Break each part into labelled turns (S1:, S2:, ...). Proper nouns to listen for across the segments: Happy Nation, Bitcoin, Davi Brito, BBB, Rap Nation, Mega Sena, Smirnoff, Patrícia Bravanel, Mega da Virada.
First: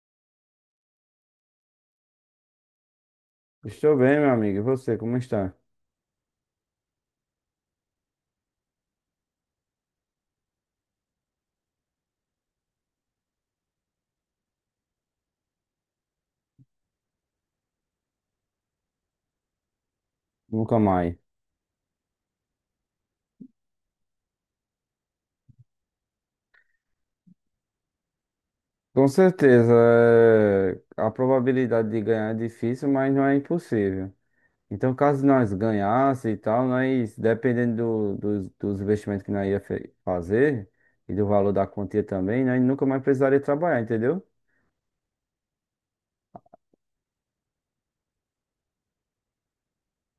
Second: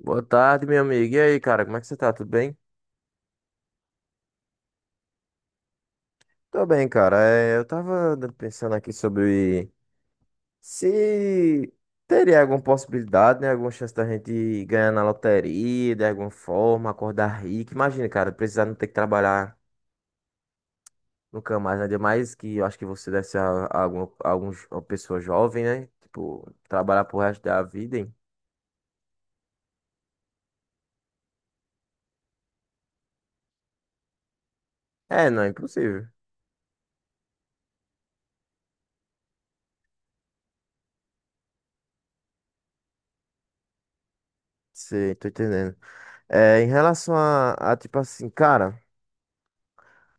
S1: Boa tarde, meu amigo. E aí, cara, como é que você tá? Tudo bem?
S2: Estou bem, meu amigo. E você, como está?
S1: Tô bem, cara. É, eu tava pensando aqui sobre se teria alguma possibilidade, né? Alguma chance da gente ganhar na loteria, de alguma forma, acordar rico. Imagina, cara, precisar não ter que trabalhar
S2: Nunca mais.
S1: nunca mais, né? Ainda mais que eu acho que você deve ser a alguma, uma pessoa jovem, né? Tipo, trabalhar pro resto da vida, hein?
S2: Com certeza, é, a probabilidade de ganhar é difícil, mas não é impossível. Então, caso
S1: É, não, é
S2: nós
S1: impossível.
S2: ganhasse e tal, nós, dependendo dos investimentos que nós ia fazer e do valor da quantia também, nós nunca mais precisaria trabalhar, entendeu?
S1: Sei, tô entendendo. É, em relação a, tipo assim, cara,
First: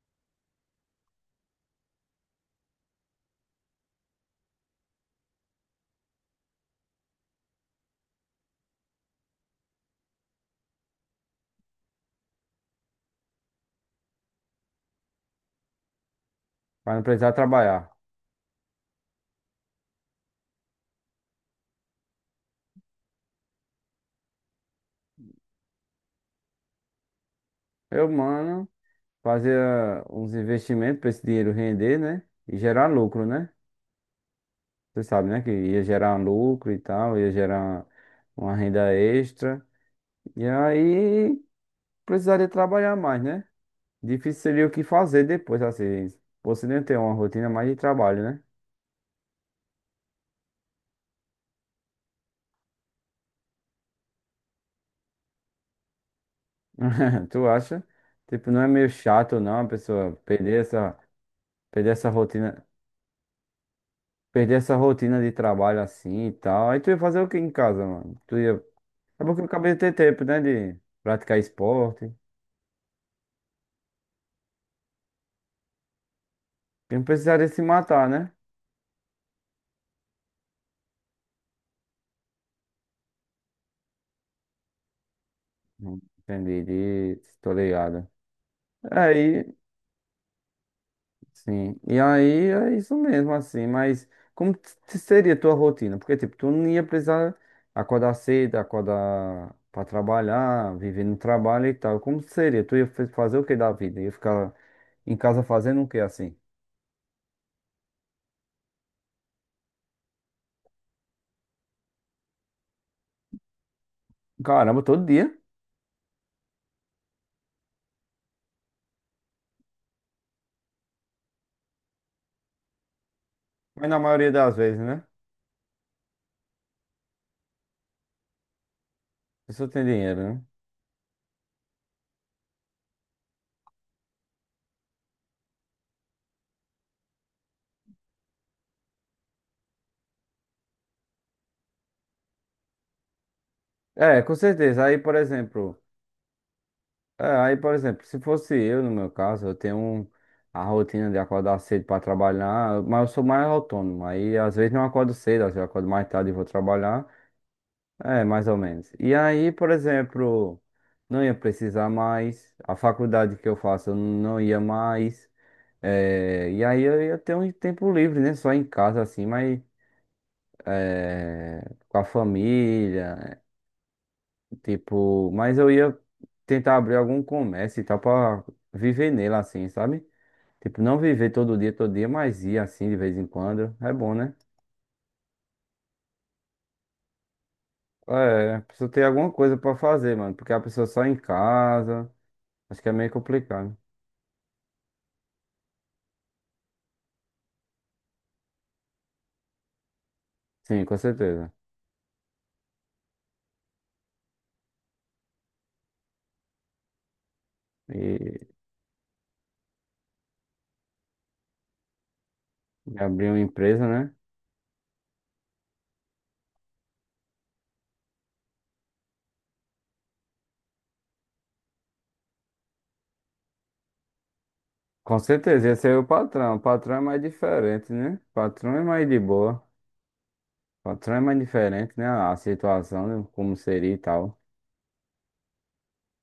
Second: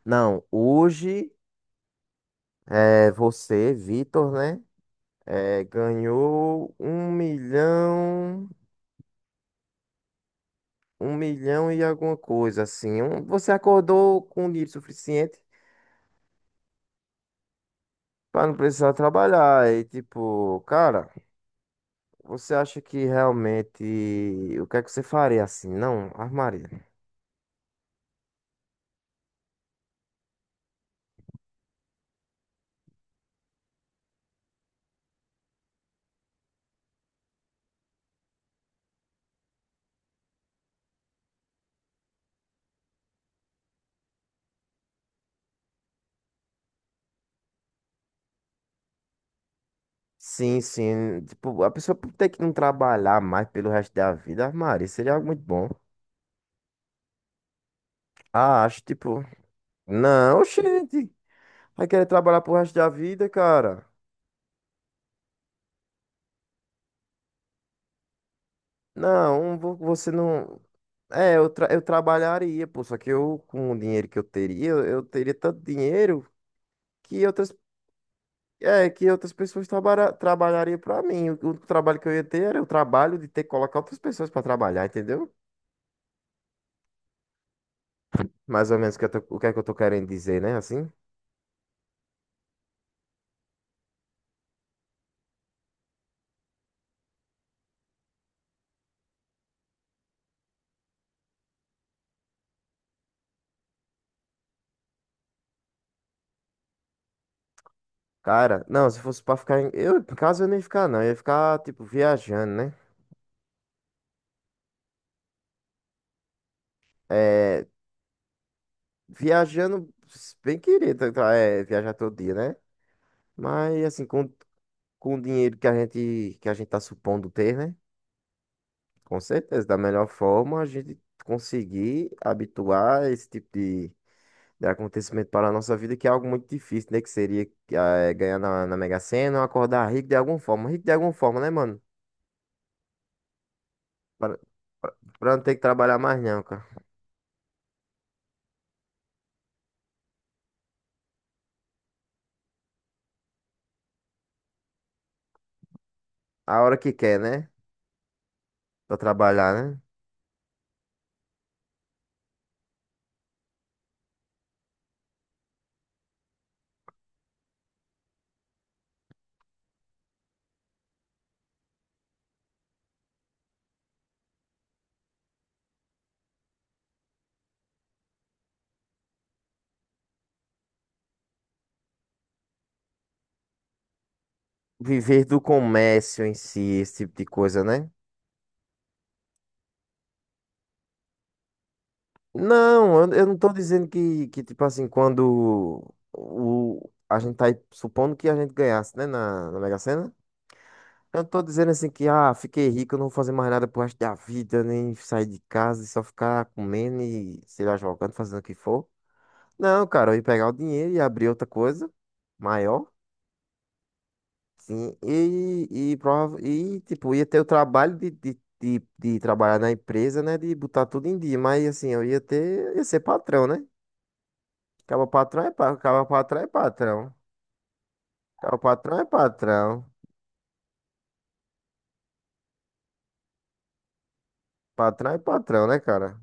S1: não, hoje. É, você, Vitor, né? É, ganhou 1 milhão, 1 milhão e alguma coisa, assim. Você acordou com dinheiro suficiente
S2: Para não precisar trabalhar.
S1: para não precisar trabalhar. E, tipo, cara, você acha que realmente. O que é que você faria assim? Não, armaria.
S2: Eu, mano, fazia uns investimentos para esse dinheiro render, né? E gerar lucro, né? Você sabe, né? Que ia gerar lucro e tal, ia gerar uma renda extra. E aí precisaria trabalhar mais, né? Difícil seria o que fazer depois, assim. Você nem ter uma rotina mais de trabalho, né?
S1: Sim, sim. Tipo, a pessoa ter que não trabalhar mais pelo resto da vida, armaria, seria algo muito bom.
S2: Tu acha? Tipo, não
S1: Ah,
S2: é
S1: acho,
S2: meio
S1: tipo.
S2: chato, não, a pessoa
S1: Não, gente. Vai
S2: perder
S1: querer
S2: essa
S1: trabalhar pro
S2: rotina,
S1: resto da vida, cara.
S2: perder essa rotina de trabalho assim e tal. Aí tu ia fazer o que em casa, mano? Tu ia. É porque eu
S1: Não,
S2: acabei de ter
S1: você
S2: tempo, né?
S1: não.
S2: De
S1: É,
S2: praticar
S1: eu
S2: esporte.
S1: trabalharia, pô, só que eu, com o dinheiro que eu teria, eu teria tanto dinheiro
S2: E não
S1: que
S2: precisaria
S1: outras,
S2: se matar, né?
S1: é, que outras pessoas trabalhariam pra mim. O trabalho que eu ia ter era o trabalho de ter que colocar outras pessoas pra trabalhar, entendeu?
S2: Entendi, de... tô ligado.
S1: Mais ou menos o que, o
S2: Aí,
S1: que é que eu tô querendo dizer, né? Assim,
S2: sim. E aí é isso mesmo, assim. Mas como seria a tua rotina? Porque, tipo, tu não ia precisar acordar cedo, acordar pra trabalhar, viver no trabalho e tal. Como seria? Tu ia fazer o que da vida? Ia ficar em casa fazendo o que assim?
S1: cara, não, se fosse pra ficar em. Eu, em casa eu nem ia ficar, não, eu ia ficar, tipo, viajando, né?
S2: Caramba, todo dia.
S1: É, viajando, bem querido, é, viajar todo dia, né? Mas
S2: Mas na
S1: assim, com
S2: maioria das vezes, né? A
S1: com o dinheiro que a gente está supondo ter, né? Com certeza,
S2: pessoa
S1: da
S2: tem
S1: melhor
S2: dinheiro, né?
S1: forma a gente conseguir habituar esse tipo de acontecimento para a nossa vida, que é algo muito difícil, né? Que seria ganhar na Mega Sena ou acordar rico de alguma forma. Rico de alguma forma, né, mano?
S2: É,
S1: Para
S2: com certeza. Aí, por
S1: para não ter que
S2: exemplo.
S1: trabalhar mais não, cara.
S2: É, aí, por exemplo, se fosse eu, no meu caso, eu tenho a rotina de acordar cedo para trabalhar, mas eu sou mais autônomo. Aí, às vezes, não acordo cedo, às vezes, eu acordo mais tarde e vou
S1: A hora que
S2: trabalhar.
S1: quer, né?
S2: É, mais ou menos.
S1: Para
S2: E
S1: trabalhar,
S2: aí, por
S1: né?
S2: exemplo, não ia precisar mais. A faculdade que eu faço, eu não ia mais. É, e aí, eu ia ter um tempo livre, né? Só em casa, assim, mas é, com a família. Tipo, mas eu ia tentar abrir algum comércio e tal pra viver nele assim, sabe? Tipo, não viver todo dia, mas ir assim de vez em quando. É bom, né?
S1: Viver do comércio em si, esse tipo de coisa, né?
S2: É, precisa ter alguma coisa pra fazer, mano. Porque a pessoa só em casa, acho que é
S1: Não,
S2: meio
S1: eu não tô
S2: complicado.
S1: dizendo que tipo assim, quando a gente tá aí supondo que a gente ganhasse, né, na Mega Sena,
S2: Sim, com
S1: eu não tô
S2: certeza.
S1: dizendo assim que, ah, fiquei rico, eu não vou fazer mais nada pro resto da vida, nem sair de casa e só ficar comendo e, sei lá, jogando, fazendo o
S2: E,
S1: que for. Não, cara, eu ia pegar o dinheiro e abrir outra coisa maior,
S2: e abrir uma empresa, né?
S1: sim, e, e tipo, ia ter o trabalho de trabalhar na empresa, né, de botar tudo em dia, mas assim, ia ser patrão, né? Cabo
S2: Com
S1: patrão é,
S2: certeza,
S1: pa-
S2: ia ser
S1: cabo
S2: o
S1: patrão é
S2: patrão. O patrão é
S1: patrão.
S2: mais diferente, né? O
S1: Cabo
S2: patrão é
S1: patrão é
S2: mais de boa.
S1: patrão.
S2: O patrão é mais diferente, né? A situação, né? Como seria e tal.
S1: Patrão é patrão, né, cara?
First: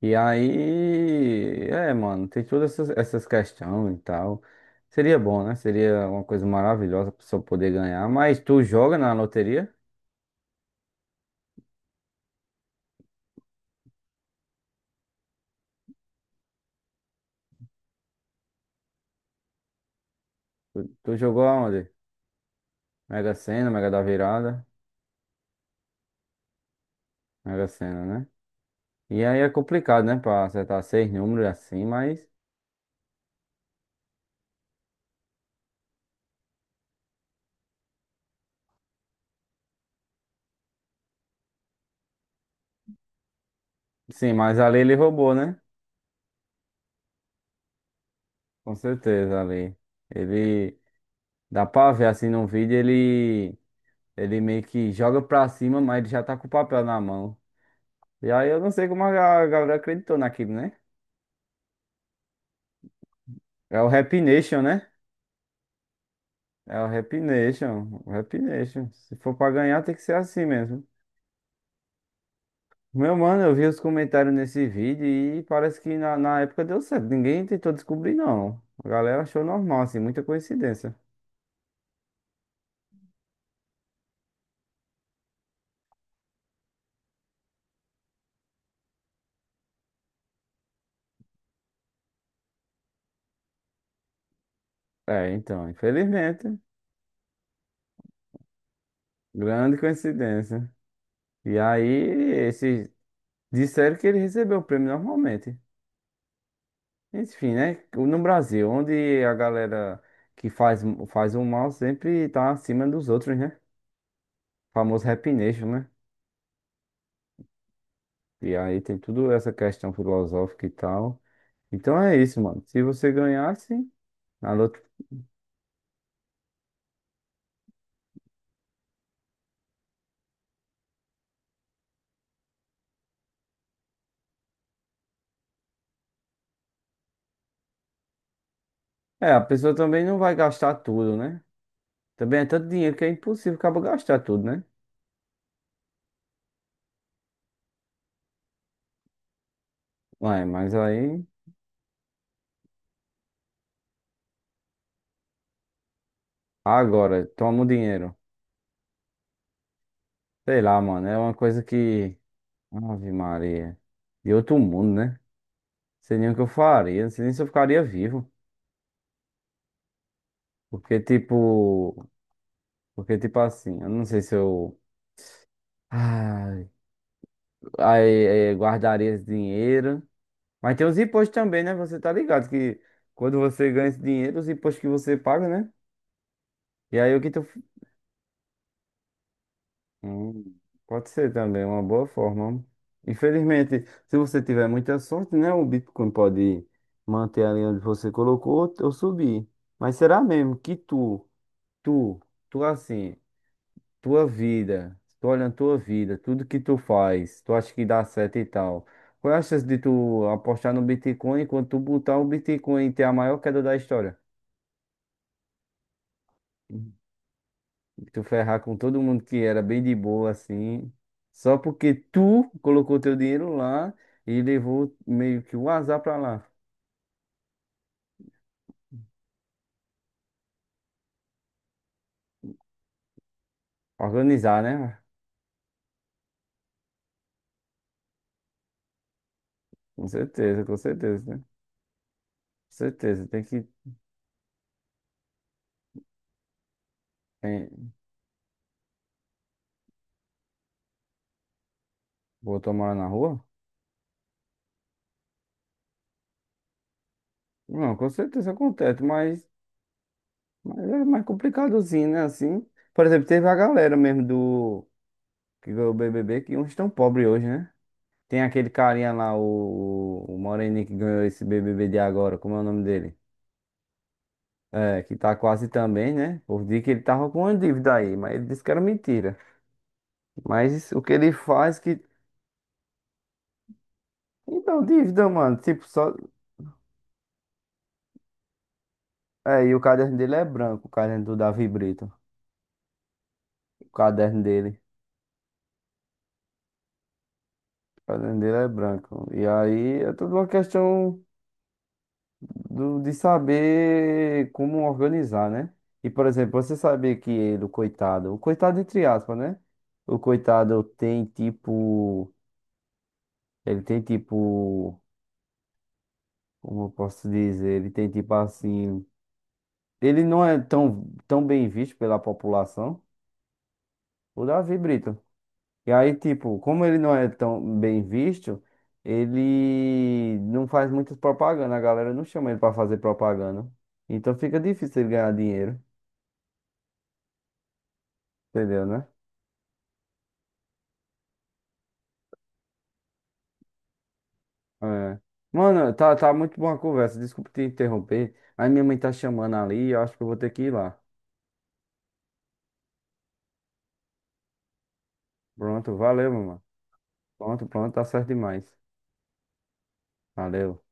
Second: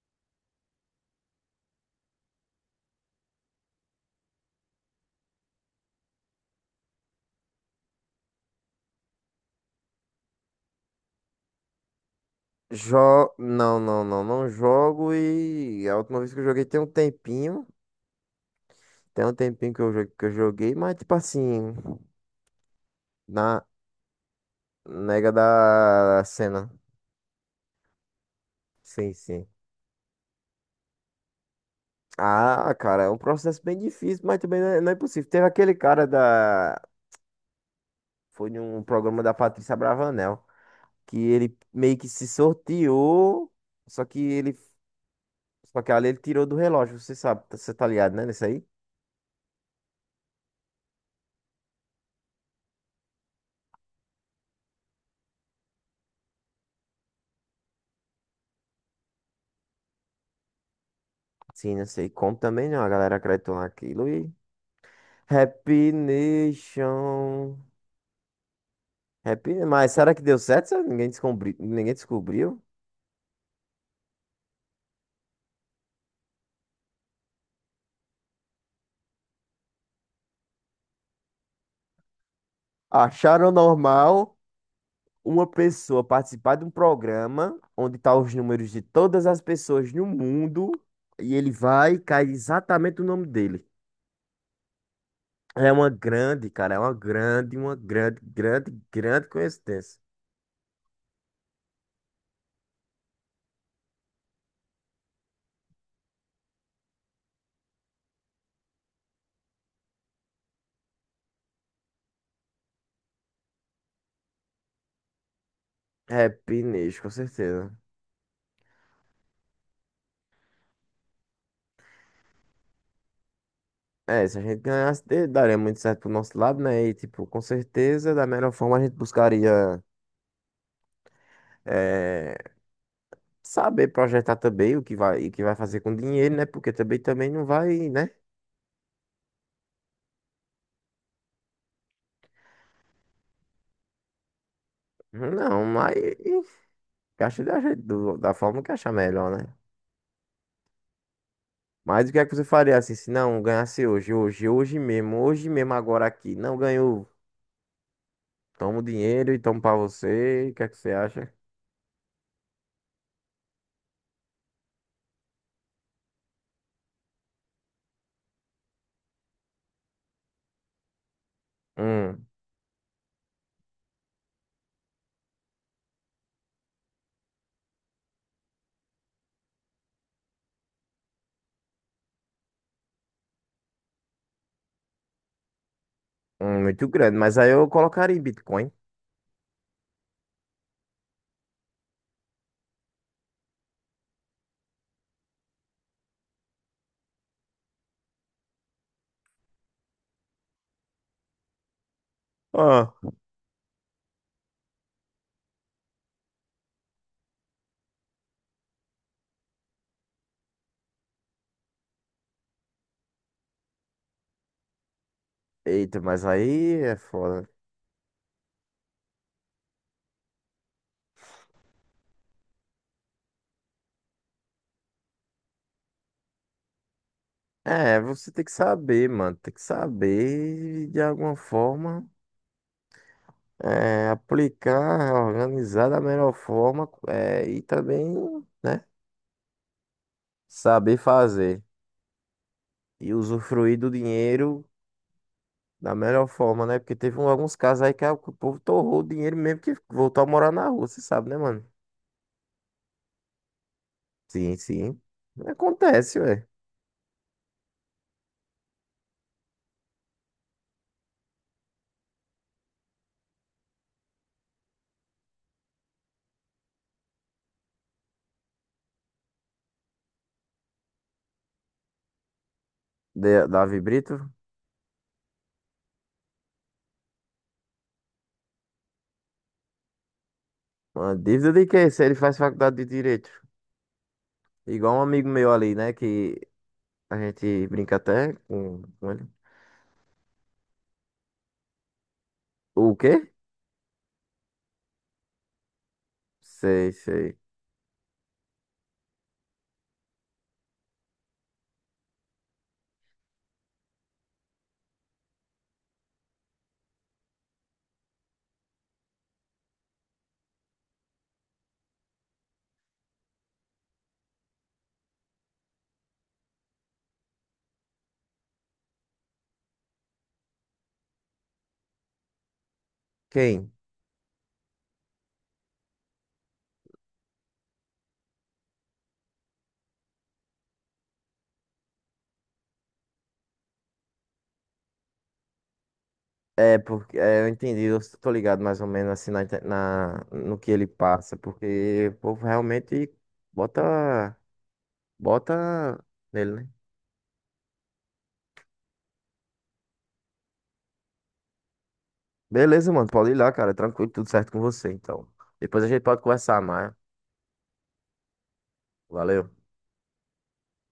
S2: E aí, é, mano, tem todas essas questões e tal. Seria bom, né? Seria uma coisa maravilhosa pra pessoa poder ganhar. Mas tu joga na loteria?
S1: Não, não, não, não jogo e a última vez que eu joguei tem um tempinho. Tem um tempinho que eu joguei, mas tipo
S2: Tu jogou
S1: assim,
S2: aonde? Mega
S1: na
S2: Sena, Mega da Virada,
S1: nega da cena.
S2: Mega Sena, né?
S1: Sim,
S2: E aí
S1: sim.
S2: é complicado, né? Pra acertar seis números assim, mas.
S1: Ah, cara, é um processo bem difícil, mas também não é impossível. Teve aquele cara da. Foi num programa da Patrícia Bravanel, que ele meio que se sorteou, só que
S2: Sim,
S1: ele
S2: mas ali ele roubou, né?
S1: Só que ali ele tirou do relógio, você sabe, você tá ligado, né? Nesse aí?
S2: Com certeza, ali. Ele. Dá pra ver assim num vídeo, ele. Ele meio que joga pra cima, mas ele já tá com o papel na mão. E aí eu não sei como a galera acreditou naquilo, né?
S1: Sim, não sei como também não. A galera acreditou
S2: É o
S1: naquilo
S2: Rap
S1: e.
S2: Nation, né?
S1: Happy
S2: É o Rap
S1: Nation.
S2: Nation. O Rap Nation. Se for pra ganhar,
S1: Mas
S2: tem que
S1: será
S2: ser
S1: que deu
S2: assim
S1: certo? Será
S2: mesmo.
S1: que ninguém descobriu.
S2: Meu mano, eu vi os comentários nesse vídeo e parece que na época deu certo. Ninguém tentou descobrir, não. A galera achou normal, assim, muita coincidência.
S1: Acharam normal uma pessoa participar de um programa onde tá os números de todas as pessoas no mundo e ele vai e cai exatamente o nome dele.
S2: É, então,
S1: É uma grande,
S2: infelizmente.
S1: cara, é uma grande, grande, grande
S2: Grande
S1: coincidência.
S2: coincidência. E aí, esse disseram que ele recebeu o prêmio normalmente. Enfim, né? No Brasil, onde a galera que faz, faz o mal sempre tá acima dos outros, né? O famoso Rap Nation, né?
S1: Happy Nation, com certeza.
S2: E aí tem tudo essa questão filosófica e tal. Então é isso, mano. Se você ganhasse,
S1: É, se a
S2: na
S1: gente
S2: loto...
S1: ganhasse, daria muito certo pro nosso lado, né? E, tipo, com certeza, da melhor forma, a gente buscaria eh, saber projetar também o que vai fazer com dinheiro, né? Porque também, também não vai, né?
S2: É, a pessoa também não vai gastar tudo, né? Também é tanto dinheiro que é impossível acaba gastar tudo, né?
S1: Não, mas gasta da forma que achar melhor, né?
S2: Ué, mas aí.
S1: Mas o que é que você faria assim, se não ganhasse hoje, hoje, hoje mesmo, agora aqui? Não ganhou,
S2: Agora, toma o dinheiro.
S1: toma o dinheiro e toma pra você. O que
S2: Sei
S1: é que
S2: lá,
S1: você
S2: mano. É
S1: acha?
S2: uma coisa que. Ave Maria. De outro mundo, né? Não sei nem o que eu faria. Não sei nem se eu ficaria vivo. Porque, tipo.
S1: Hum,
S2: Porque, tipo assim, eu não sei se eu. Ai, aí, guardaria esse dinheiro. Mas tem os impostos também, né? Você tá ligado que quando você ganha esse dinheiro, os impostos que você paga, né?
S1: muito
S2: E aí
S1: grande,
S2: o que
S1: mas
S2: tu.
S1: aí eu colocaria em Bitcoin.
S2: Hum, pode ser também, uma boa forma. Infelizmente, se você tiver muita sorte, né? O Bitcoin pode manter ali onde você colocou ou subir. Mas será mesmo que tu, tu
S1: Ah.
S2: assim, tua vida, tu olhando tua vida, tudo que tu faz, tu acha que dá certo e tal. Qual é a chance de tu apostar no Bitcoin e quando tu botar o Bitcoin ter a maior queda da história?
S1: Eita, mas aí é foda.
S2: Tu ferrar com todo mundo que era bem de boa assim, só porque tu colocou teu dinheiro lá e levou meio que o azar pra lá.
S1: É, você tem que saber, mano. Tem que saber de alguma forma é,
S2: Organizar, né?
S1: aplicar, organizar da melhor forma é, e também, né,
S2: Com
S1: saber
S2: certeza, né? Com
S1: fazer e
S2: certeza. Tem que.
S1: usufruir do dinheiro da melhor forma, né? Porque teve alguns casos
S2: Tem...
S1: aí que o povo torrou o dinheiro mesmo que voltou a morar na rua, você sabe, né, mano?
S2: Botou morar na rua?
S1: Sim, sim. Acontece, ué.
S2: Não, com certeza acontece, mas é mais complicadozinho, né? Assim. Por exemplo, teve a galera mesmo do. Que ganhou o BBB, que uns estão pobres hoje, né? Tem aquele carinha lá, o Moreninho que ganhou esse BBB de agora, como é o nome dele?
S1: Davi Brito,
S2: É, que tá quase também, né? Por dia que ele tava com uma dívida aí, mas ele disse que era mentira. Mas o que
S1: uma
S2: ele
S1: dívida de
S2: faz
S1: quê?
S2: que.
S1: Se ele faz faculdade de direito.
S2: Então,
S1: Igual um amigo
S2: dívida,
S1: meu
S2: mano.
S1: ali,
S2: Tipo,
S1: né?
S2: só.
S1: Que a gente brinca até com ele.
S2: É, e o caderno dele é branco, o caderno do Davi Brito.
S1: O quê?
S2: O caderno dele.
S1: Sei, sei.
S2: O caderno dele é branco. E aí é tudo uma questão de saber como organizar, né? E, por exemplo, você sabia que ele, o coitado. O coitado, entre aspas, né? O coitado tem tipo. Ele tem tipo. Como eu posso dizer, ele tem tipo assim, ele não é tão, tão bem visto pela população,
S1: Quem?
S2: o Davi Brito. E aí, tipo, como ele não é tão bem visto, ele não faz muitas propaganda, a galera não chama ele pra fazer propaganda. Então fica difícil ele ganhar dinheiro,
S1: É, porque é, eu entendi, eu tô ligado mais ou
S2: entendeu, né?
S1: menos assim no que ele passa, porque o povo realmente bota,
S2: É. Mano,
S1: bota
S2: tá, tá
S1: nele,
S2: muito
S1: né?
S2: boa a conversa, desculpa te interromper. Aí minha mãe tá chamando ali, eu acho que eu vou ter que ir lá.
S1: Beleza, mano, pode ir lá, cara, tranquilo, tudo certo com você, então. Depois a
S2: Pronto,
S1: gente pode
S2: valeu, meu
S1: conversar
S2: mano.
S1: mais.
S2: Pronto, pronto, tá certo demais.
S1: Valeu.
S2: Valeu.